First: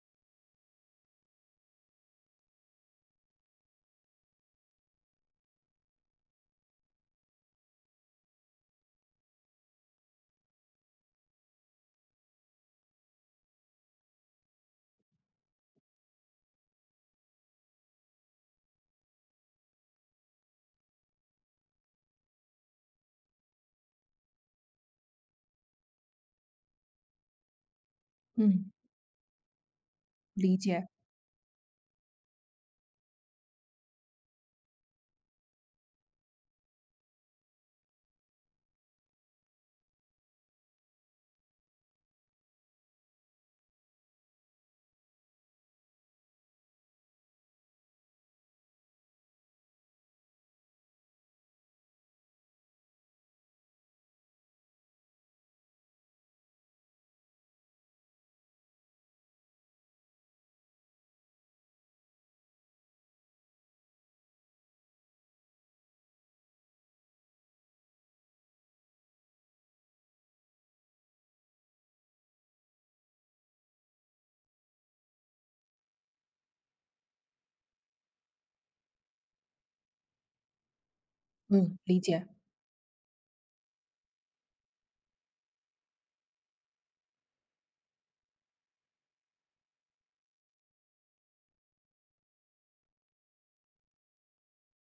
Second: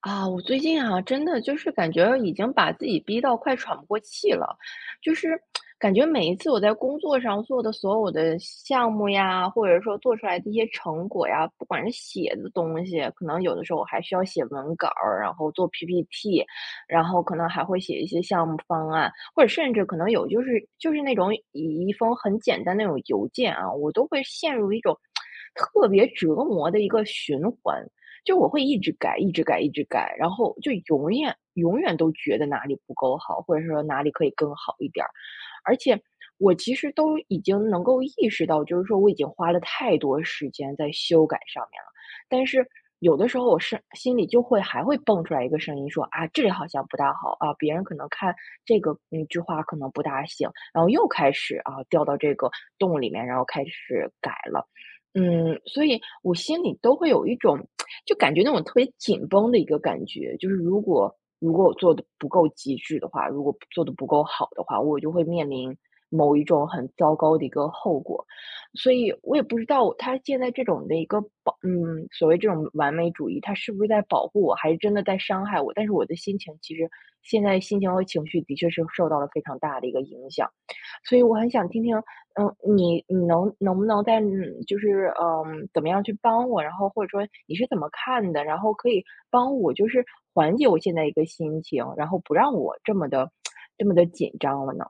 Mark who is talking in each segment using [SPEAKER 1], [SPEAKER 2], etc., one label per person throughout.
[SPEAKER 1] 我最近啊，真的就是感觉已经把自己逼到快喘不过气了，就是感觉每一次我在工作上做的所有的项目呀，或者说做出来的一些成果呀，不管是写的东西，可能有的时候我还需要写文稿儿，然后做 PPT，然后可能还会写一些项目方案，或者甚至可能有就是那种以一封很简单那种邮件啊，我都会陷入一种特别折磨的一个循环。就我会
[SPEAKER 2] 嗯，
[SPEAKER 1] 一直改，一直改，一直改，然后
[SPEAKER 2] 理
[SPEAKER 1] 就
[SPEAKER 2] 解。
[SPEAKER 1] 永远都觉得哪里不够好，或者说哪里可以更好一点儿。而且我其实都已经能够意识到，就是说我已经花了太多时间在修改上面了，但是有的时候我是心里就会还会蹦出来一个声音说啊，这里好像不大好啊，别人可能看这个句话可能不大行，然后又开始掉到这个洞里面，然后开始改了。嗯，所以我心里都会有一种就感觉那种特别紧绷的一个感觉，就是如果我做的不够极致的话，如果做的不够好的话，我就会面临某一种很糟糕的一个后果。所以我也不知道他现在这种的一个所谓这种完美主义，他是不是在保护我，还是真的在伤害我？但是我的心情其实现在心情和情绪的确是受到了非常大的一个影响。所以我很想
[SPEAKER 2] 嗯，
[SPEAKER 1] 听听，
[SPEAKER 2] 理解。
[SPEAKER 1] 嗯，你能不能在就是怎么样去帮我？然后或者说你是怎么看的？然后可以帮我就是缓解我现在一个心情，然后不让我这么的 这么的紧张了呢？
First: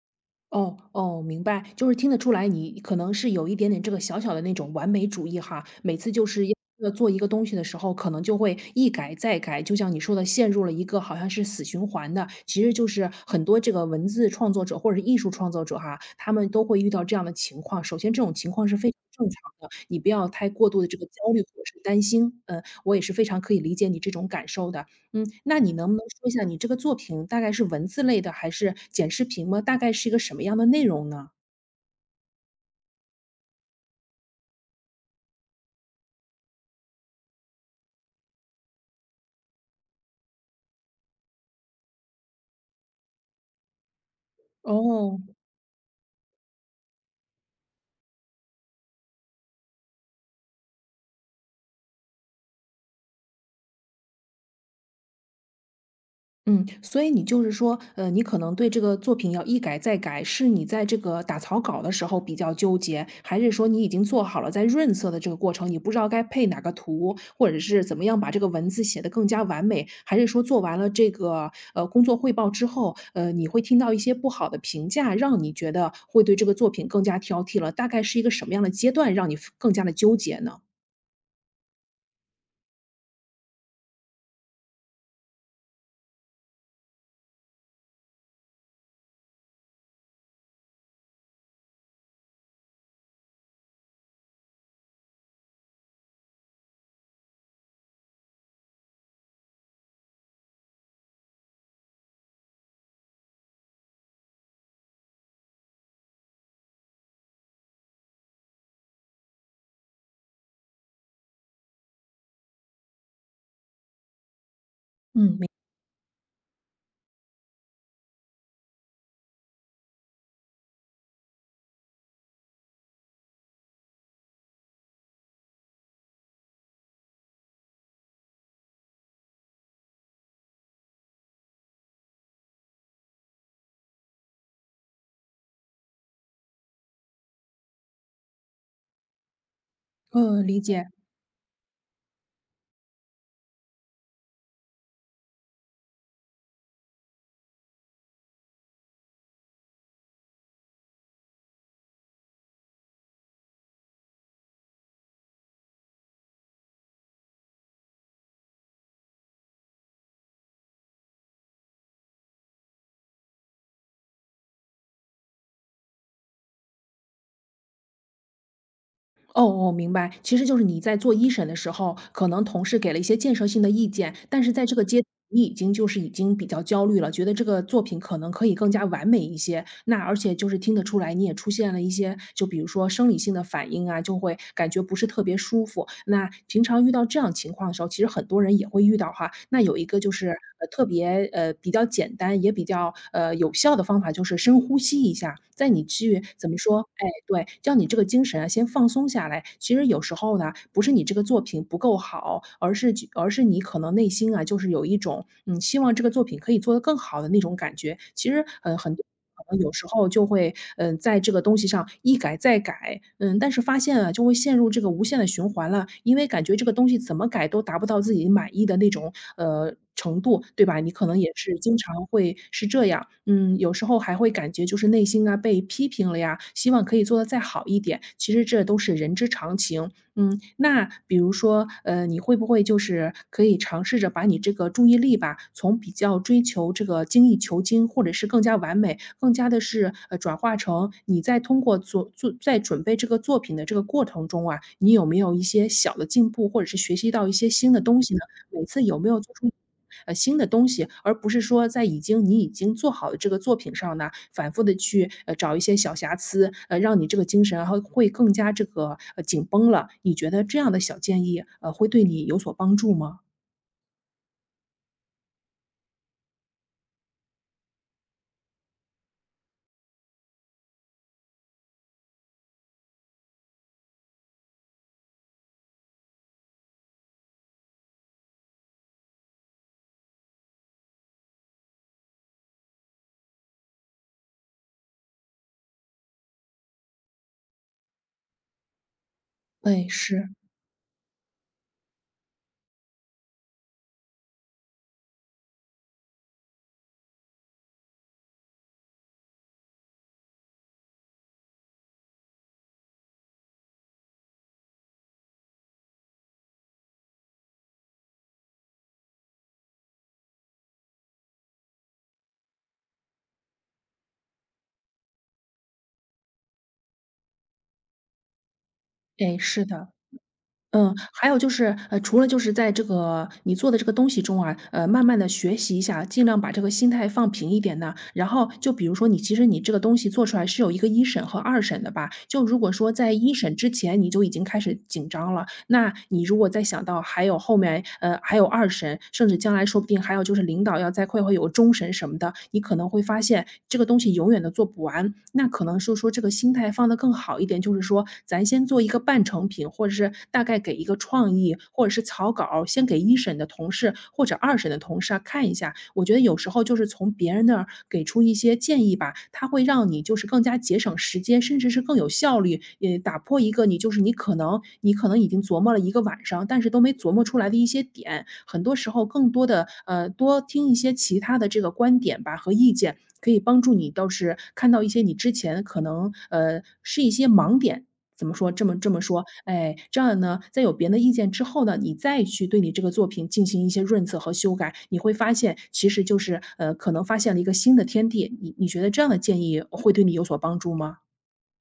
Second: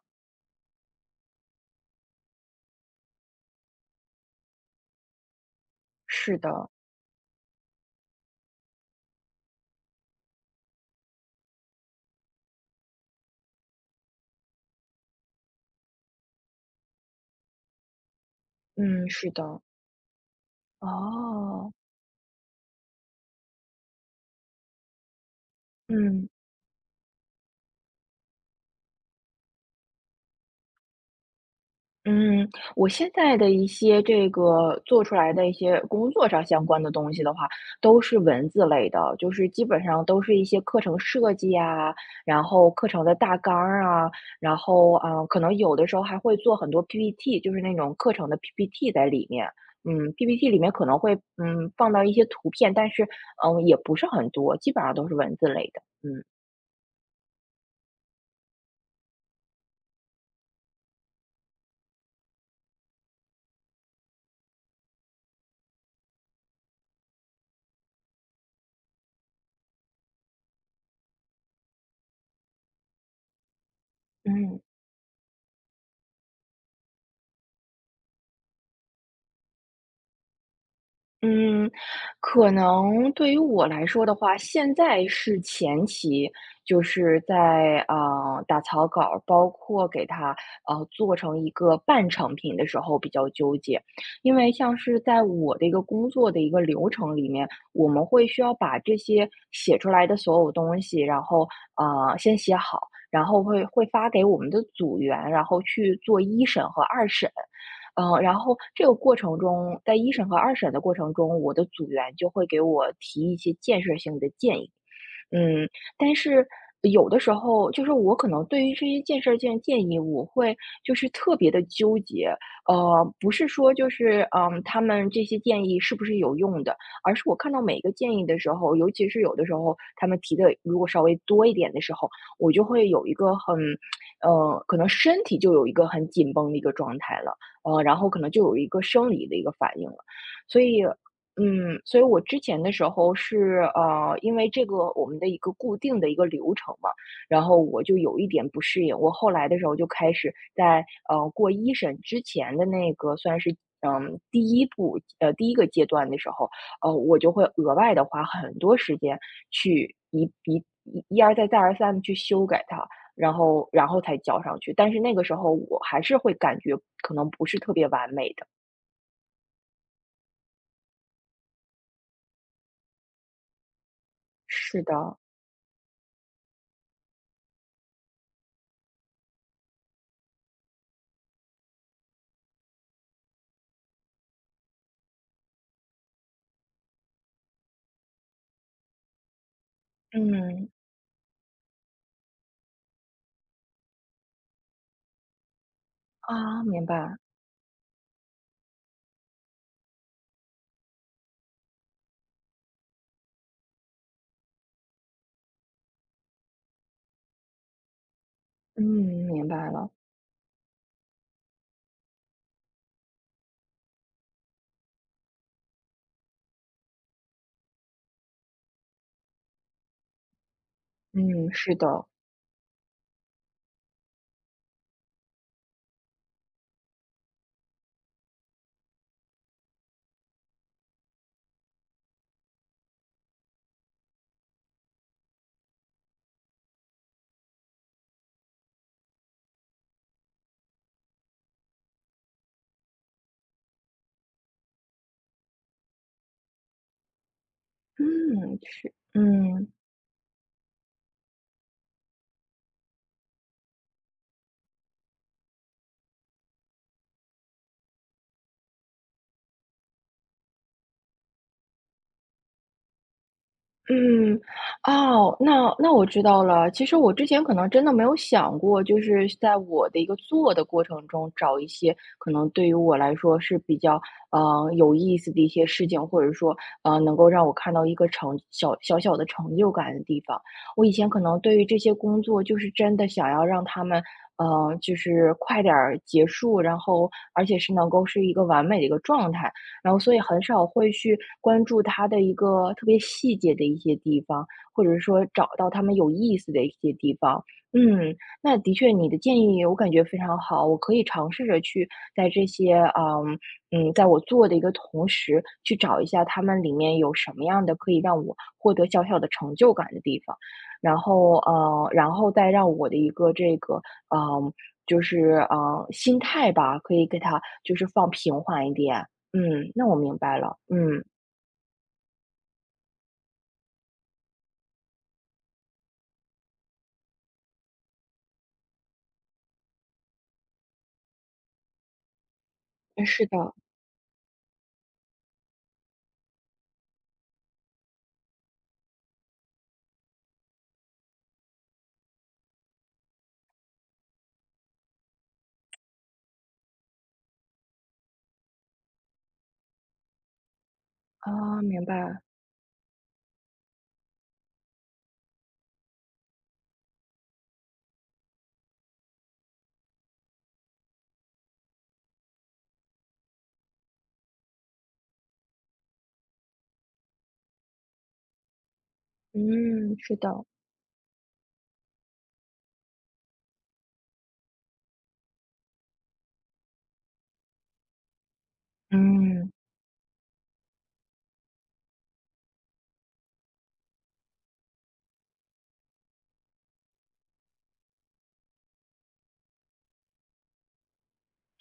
[SPEAKER 2] 哦，明白，就是听得出来，你可能是有一点点这个小小的那种完美主义哈。每次就
[SPEAKER 1] 是
[SPEAKER 2] 是要
[SPEAKER 1] 的，
[SPEAKER 2] 要做一个东西的时候，可能就会一改再改，就像你说的，陷入了一个好像是死循环的。其实就是很多这个文字创作者或者是艺术创作者哈，他们都会遇到这样的情况。首先，这种情况是非常
[SPEAKER 1] 嗯，
[SPEAKER 2] 正
[SPEAKER 1] 是
[SPEAKER 2] 常
[SPEAKER 1] 的，
[SPEAKER 2] 的，你不要太过度的这个焦虑或者
[SPEAKER 1] 哦，
[SPEAKER 2] 是担心。嗯，我也是非常可以理解你这种感受的。嗯，那你能不能说
[SPEAKER 1] 嗯。
[SPEAKER 2] 一下你这个作品大概是文字类的还是剪视频吗？大概是一个什么样的内容呢？
[SPEAKER 1] 嗯，我现在的一些这个做出来的一些工作上相关的东西的话，都是文字类的，就是基本上都是一些课程设计啊，然后课程的大纲儿啊，然后
[SPEAKER 2] 哦。
[SPEAKER 1] 可能有的时候还会做很多 PPT,就是那种课程的 PPT 在里面。嗯，PPT 里面可能会放到一些图片，但是嗯也不是很多，基本上都是文字类的。嗯
[SPEAKER 2] 嗯，所以你就是说，你可能对这个作品要一改再改，是你在这个打草稿的时候比较纠结，还是说你已经做好了在润色的这个过程，你不知道该配哪个图，或者是怎么样把这个文字写得更加完美？还是说做完了这个工作汇报之后，你会听到一些不好的
[SPEAKER 1] 嗯。
[SPEAKER 2] 评价，让你觉得会对这个作品更加挑剔了？大概是一个什么样的阶段，让你更加的纠结呢？
[SPEAKER 1] 嗯，可能对于我来说的话，现在是前期，就是在打草稿，包括给它做成一个半成品的时候比较纠结，因为像是在我的一个工作的一个流程里面，我们会需要把这些写出来的所有东西，然后先写好，然后会发给我们的组员，然后去做一审和二审。呃，然后这个过程中，在一审和二审的过程中，我的组员就会给我提一些建设性的建议。
[SPEAKER 2] 嗯，没
[SPEAKER 1] 嗯，但是有的时候，就是我可能对于这些建设性建议，我会就是特别的纠结。呃，不是说就是他们这些建议是不是有用的，而是我看到每一个建议的时候，尤其是有的时候他们提的如果稍微多一点的时候，我就会有一个很，呃，可能身体就有一个很紧绷的一个状态了。呃，然后可能就有一个生理的一个反应了。
[SPEAKER 2] 呃，理
[SPEAKER 1] 所以，
[SPEAKER 2] 解。
[SPEAKER 1] 嗯，所以我之前的时候是因为这个我们的一个固定的一个流程嘛，然后我就有一点不适应。我后来的时候就开始在过一审之前的那个算是。嗯，第一步，呃，第一个阶段的时候，呃，我就会额外的花很多时间去一一一一而再再而三的去修改它，然后才交上去，但是那个时候我还是会感觉可能不是特别完美的。
[SPEAKER 2] 哦哦，明白。其实就是你在做一审的时候，可能同事给了一些建设性的意见，但是在这
[SPEAKER 1] 是
[SPEAKER 2] 个阶段
[SPEAKER 1] 的，
[SPEAKER 2] 你已经就是已经比较焦虑了，觉得这个作品可能可以更加完美一些。那而且就是听得出来，你也出现了一些，就比如说生理性的反应啊，就会感觉不是特别舒服。那平常遇到这样情况的时候，其实很多人也会遇到哈。那有一个就是
[SPEAKER 1] 嗯，
[SPEAKER 2] 特别比较简单也比较有效的方法，就是深呼吸一下，在你去怎么
[SPEAKER 1] 啊，明
[SPEAKER 2] 说，哎，
[SPEAKER 1] 白，
[SPEAKER 2] 对，叫你这个精神啊先放松下来。其实有时候呢，不是你这个作品不够好，而是你可能内心啊，就是有一种，嗯，希望这个作品可以做得更好的那种感觉。其实，
[SPEAKER 1] 嗯，
[SPEAKER 2] 很多
[SPEAKER 1] 明
[SPEAKER 2] 可能
[SPEAKER 1] 白
[SPEAKER 2] 有时
[SPEAKER 1] 了，
[SPEAKER 2] 候就会，在这个东西上一改再改，嗯，但是发现啊，就会陷入这个无限的循环了，因为感觉这个东西怎么改都达不到自己满意的那种，程度，对吧？你可能
[SPEAKER 1] 嗯，
[SPEAKER 2] 也是
[SPEAKER 1] 是
[SPEAKER 2] 经常
[SPEAKER 1] 的，
[SPEAKER 2] 会是这样，嗯，有时候还会感觉就是内心啊被批评了呀，希望可以做得再好一点。其实这都是人之常情，嗯。那比如说，你会不会就是可以尝试着把你这个注意力吧，从比较追求这个精益求精，或者是更加完美，更加的是转化成你在通过做在准备这个作品的这个过程中啊，你有没有一些小的进步，或者是学习到一些新的东西呢？
[SPEAKER 1] 嗯，
[SPEAKER 2] 每次
[SPEAKER 1] 是，
[SPEAKER 2] 有没有做出，
[SPEAKER 1] 嗯。
[SPEAKER 2] 新的东西，而不是说在已经你已经做好的这个作品上呢，反复的去，找一些小瑕疵，让你这个精神会更加这个，紧绷了。你觉得这样的小建议，会对你有所帮助吗？
[SPEAKER 1] 嗯，哦，那我知道了。其实我之前可能真的没有想过，就是在我的一个做的过程中，找一些可能对于我来说是比较有意思的一些事情，或者说能够让我看到一个小小小的成就感的地方。我以前可能对于这些工作，就是真的想要让他们。呃，就是快点儿结束，然后而且是能够是一个完美的一个状态。
[SPEAKER 2] 哎，
[SPEAKER 1] 然后所以
[SPEAKER 2] 是，
[SPEAKER 1] 很少会去关注它的一个特别细节的一些地方，或者说找到他们有意思的一些地方。嗯，那的确你的建议我感觉非常好，我可以尝试着去在这些，嗯，嗯，在我做的一个同时，去找一下他们里面有什么样的可以让我获得小小的成就感的地方，然后，呃，然后再让我的一个这个，嗯，就是，呃，心态吧，可以给它就是放平缓一点，
[SPEAKER 2] 哎，是
[SPEAKER 1] 嗯，那
[SPEAKER 2] 的。
[SPEAKER 1] 我明白了，
[SPEAKER 2] 嗯，
[SPEAKER 1] 嗯，
[SPEAKER 2] 还有就是，除了就是在这个你做的这个东西中啊，慢慢的学习一下，尽量把这个心态放平一点呢，然后就比如说你其实你这个东西做出来是有一个一审和二审的吧，就如果说
[SPEAKER 1] 诶
[SPEAKER 2] 在
[SPEAKER 1] 是
[SPEAKER 2] 一
[SPEAKER 1] 的，
[SPEAKER 2] 审之前你就已经开始紧张了，那你如果再想到还有后面，还有二审，甚至将来说不定还有就是领导要再会有终审什么的，你可能会发现这个东西永远的做不完。那可能是说这个心态放得更好一点，就是说咱先做一个半成品，或者是大概给一个创意，
[SPEAKER 1] 啊，明
[SPEAKER 2] 或者是
[SPEAKER 1] 白，
[SPEAKER 2] 草稿，先给一审的同事或者二审的同事啊看一下。我觉得有时候就是从别人那儿给出一些建议吧，它会让你就是更加节省时间，甚至是更有效率，也打破一个你可能已经琢磨了一个晚上，但是都没琢磨出来的一些点。很多时候更多的，
[SPEAKER 1] 嗯，是
[SPEAKER 2] 多
[SPEAKER 1] 的，
[SPEAKER 2] 听一些其他的这个观点吧和意见，可以帮助你倒是看到一些你之前可能，是一些盲点，怎么说？
[SPEAKER 1] 嗯，
[SPEAKER 2] 哎，这样呢，在有别人的意见之后呢，你再去对你这个作品进行一些润色和修改，你会发现其实就是，可能发现了一个新的天地。你觉得这样的建议会对你有所帮助吗？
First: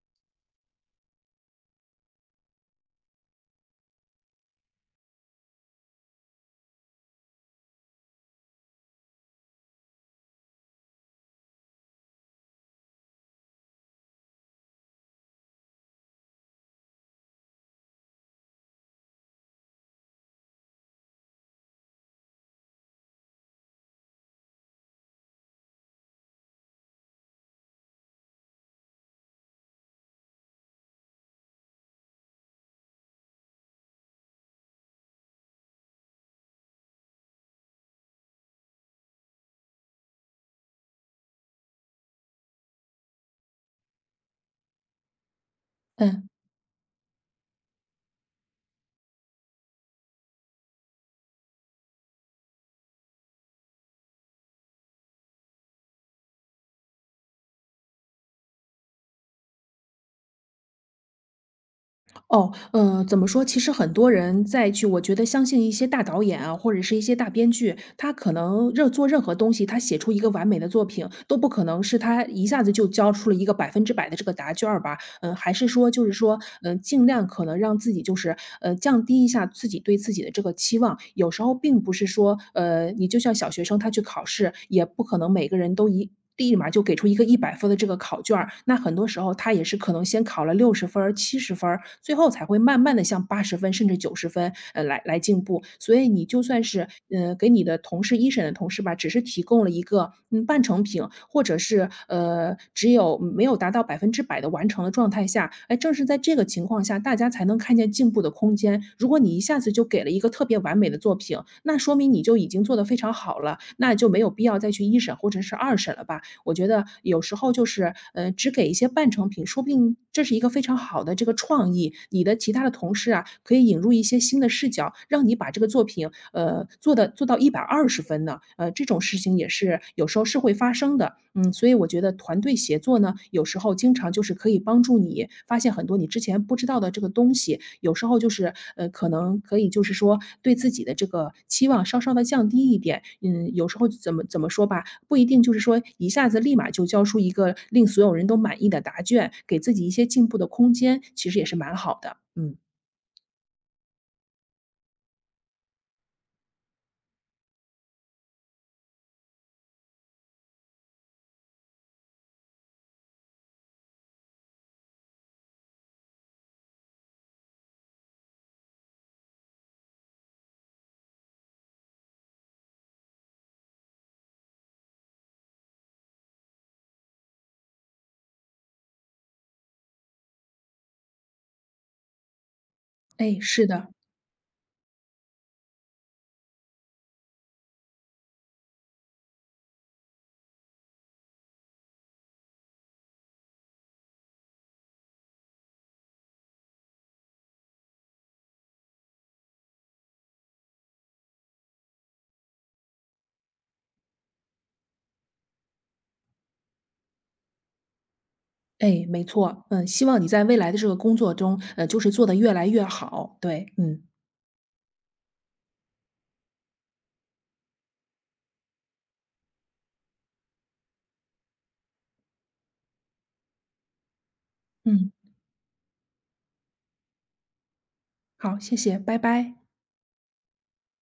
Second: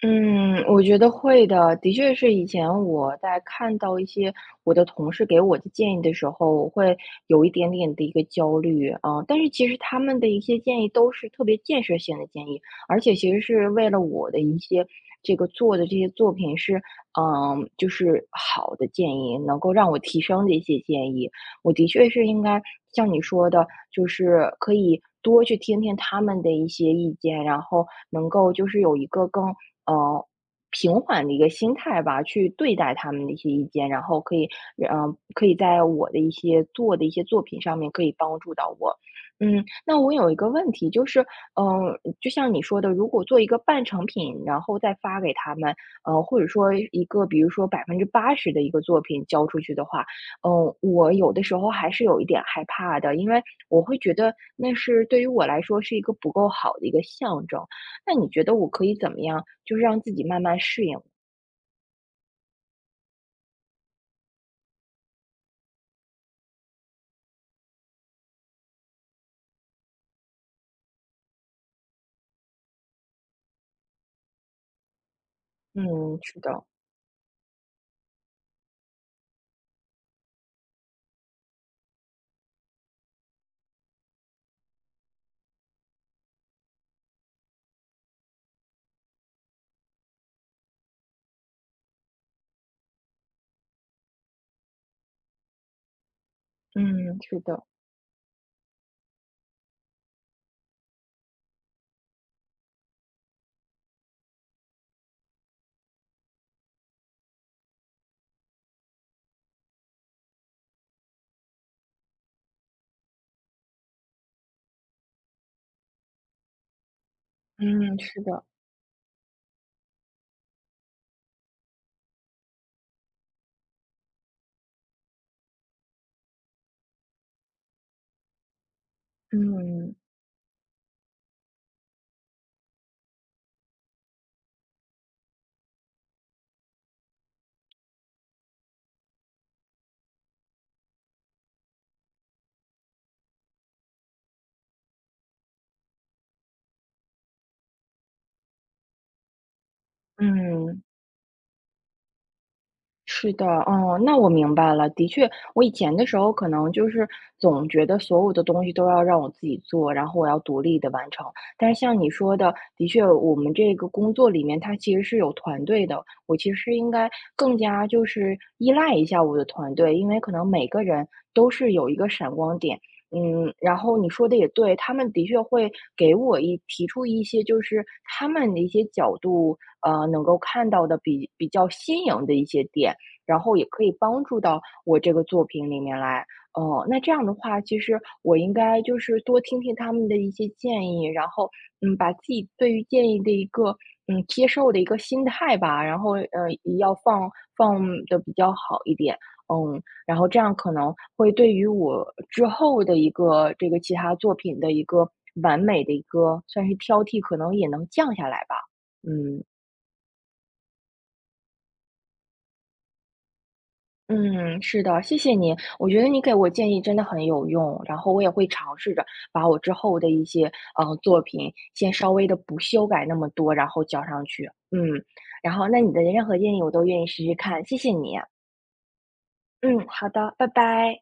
[SPEAKER 1] 嗯，我觉得会的，的确是以前我在看到一些我的同事给我的建议的时候，我会有一点点的一个焦虑啊，但是其实他们的一些建议都是特别建设性的建议，而且其实是为了我的一些这个做的这些作品是，嗯，就是好的建议，能够让我提升的一些建议。我的确是应该像你说的，就是可以多去听听他们的一些意见，然后能够就是有一个更呃平缓的一个心态吧，去对待他们的一些意见，然后可以可以在我的一些做的一些作品上面可以帮助到我。嗯，那我有一个问题，就是，就像你说的，如果做一个半成品，然后再发给他们，呃，
[SPEAKER 2] 嗯，
[SPEAKER 1] 或者说一个比如说80%的一个作品交出去的话，嗯，我有的时候还是有一点害怕的，因为我会觉得那是对于我来说是一个不够好的一个象征。那你觉得我可以怎么样，就是让自己慢慢适应？
[SPEAKER 2] 哦，怎么说？其实很多人再去，我觉得相信一些大导演啊，或者是一些大编剧，他可能任做任何东西，他写出一个完美的作品，都不可能是他一下子就交出了一个百分之百的这个答卷儿吧。嗯，还是说就是
[SPEAKER 1] 嗯，
[SPEAKER 2] 说，
[SPEAKER 1] 是的，
[SPEAKER 2] 嗯，尽量可能让自己就是，降低一下自己对自己的这个期望。有时候并不是说，你就像小学生他去考试，也不可能每个人都立马就给出一个100分的这个考卷儿，那很多时候他也是可能先考了60分儿、70分儿，最后才会慢慢的向80分甚至90分，来进步。服务所以你就算是，
[SPEAKER 1] 嗯，是
[SPEAKER 2] 给你
[SPEAKER 1] 的，
[SPEAKER 2] 的同事一审的同事吧，只是提供了一个，嗯，半成品，或者是，只有没有达到百分之百的完成的状态下，哎，正是在这个情况下，大家才能看见进步的空间。如果你一下子就给了一个特别完美的作品，那说明你就已经做得非常好了，那就没有必要再去一审或者是二审了吧。我觉得有时候就是，
[SPEAKER 1] 嗯，是的，
[SPEAKER 2] 只给一些半成品，说不定这是一个非常好的这个创意。你的其他的同事啊，可以引入一些新的视角，让你把这个作品，做到120分呢。这种事情也是
[SPEAKER 1] 嗯
[SPEAKER 2] 有时候是会发生的。嗯，所以我觉得团队协作呢，有时候经常就是可以帮助你发现很多你之前不知道的这个东西。有时候就是，可能就是说对自己的这个期望稍稍的降低一点。嗯，有时候怎么说吧，不一定就是说一下子立马就交出一个令所有人都满意的答卷，给自己一些进步的空
[SPEAKER 1] 嗯。
[SPEAKER 2] 间，其实也是蛮好的。嗯，
[SPEAKER 1] 是的，哦，那我明白了。的确，我以前的时候可能就是总觉得所有的东西都要让我自己做，然后我要独立的完成。但是像你说的，的确，我们这个工作里面它其实是有团队的。我其实应该更加就是依赖一下我的团队，因为可能每个人都是有一个闪光点。嗯，然后你说的也对，他们的确会给我一提出一些就是他们的一些角度，呃，能够看到的比较新颖的一些点。
[SPEAKER 2] 哎，
[SPEAKER 1] 然后也
[SPEAKER 2] 是
[SPEAKER 1] 可
[SPEAKER 2] 的，
[SPEAKER 1] 以帮助到我这个作品里面来。哦，那这样的话，其实我应该就是多听听他们的一些建议，然后，嗯，把自己对于建议的一个，嗯，接受的一个心态吧，然后，呃，要放的比较好一点，嗯，然后这样可能会对于我之后的一个这个其他作品的一个完美的一个算是挑剔，可能也能降下来吧，
[SPEAKER 2] 哎，没
[SPEAKER 1] 嗯。
[SPEAKER 2] 错，嗯，希望你在未来的这个工作中，就是做得越来越好。对，
[SPEAKER 1] 嗯，是的，谢谢你。我觉得你给我建议真的很有用，然后我也会尝试着把我之后的一些作品先稍微的不修改那么多，然后交上去。嗯，
[SPEAKER 2] 嗯，
[SPEAKER 1] 然后那你的任何建议我都愿意试试看，谢谢你啊。
[SPEAKER 2] 好，谢谢，拜拜。
[SPEAKER 1] 嗯，好的，拜拜。